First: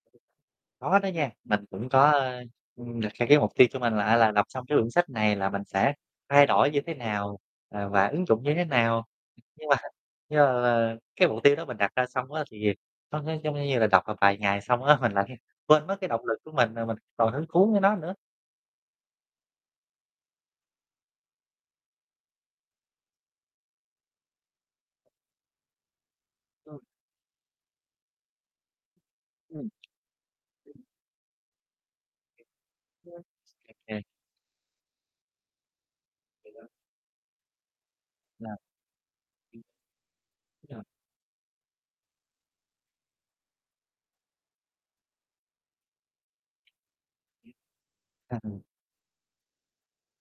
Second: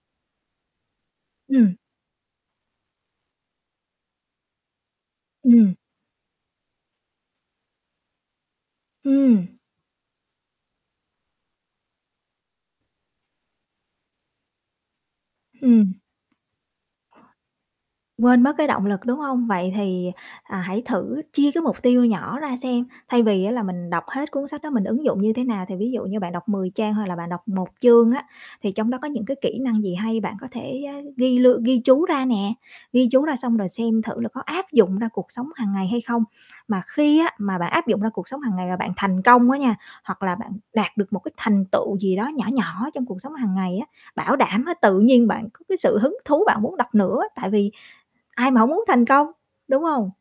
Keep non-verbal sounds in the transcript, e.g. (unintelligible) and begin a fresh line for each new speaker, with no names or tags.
Có đó nha, mình
Ừm.
cũng có, ơ, ưm, đặt ra cái mục tiêu cho mình là, a, là đọc xong cái quyển sách này là mình
Ừm.
sẽ thay đổi như thế nào và và ứng dụng như thế nào.
Ừm.
Nhưng mà (chuckles) nhưng mà mà cái mục tiêu đó mình đặt ra xong á, thì nó nó giống như là đọc một vài ngày xong á, mình lại quên
Ừm.
mất cái động lực của mình rồi mình còn hứng thú với nó nữa.
Quên mất cái động lực, đúng hông? Vậy thì, à, hãy thử chia cái mục tiêu nhỏ ra xem, thay vì á là mình đọc hết cuốn sách đó mình ứng dụng như thế nào. Thì ví dụ như bạn đọc 10
Ừm.
trang hay là bạn đọc 1 chương á, thì trong đó có những cái kỹ
Ừm.
năng gì hay, bạn có thể,
(unintelligible)
ơ, ghi lương ghi chú ra nè, ghi chú ra xong rồi xem
(unintelligible)
thử là có áp dụng ra cuộc sống hàng ngày hay không.
(unintelligible)
Mà khi á, mà bạn áp dụng ra cuộc sống
Ờ.
hàng ngày và bạn thành công á nha, hoặc là bạn
(unintelligible)
đạt được một cái thành tựu gì đó nhỏ nhỏ trong cuộc sống hàng ngày á, bảo đảm á, tự nhiên bạn có cái sự hứng thú bạn muốn đọc nữa, tại vì
À,
ai
ừm.
mà hổng muốn thành công, đúng hông?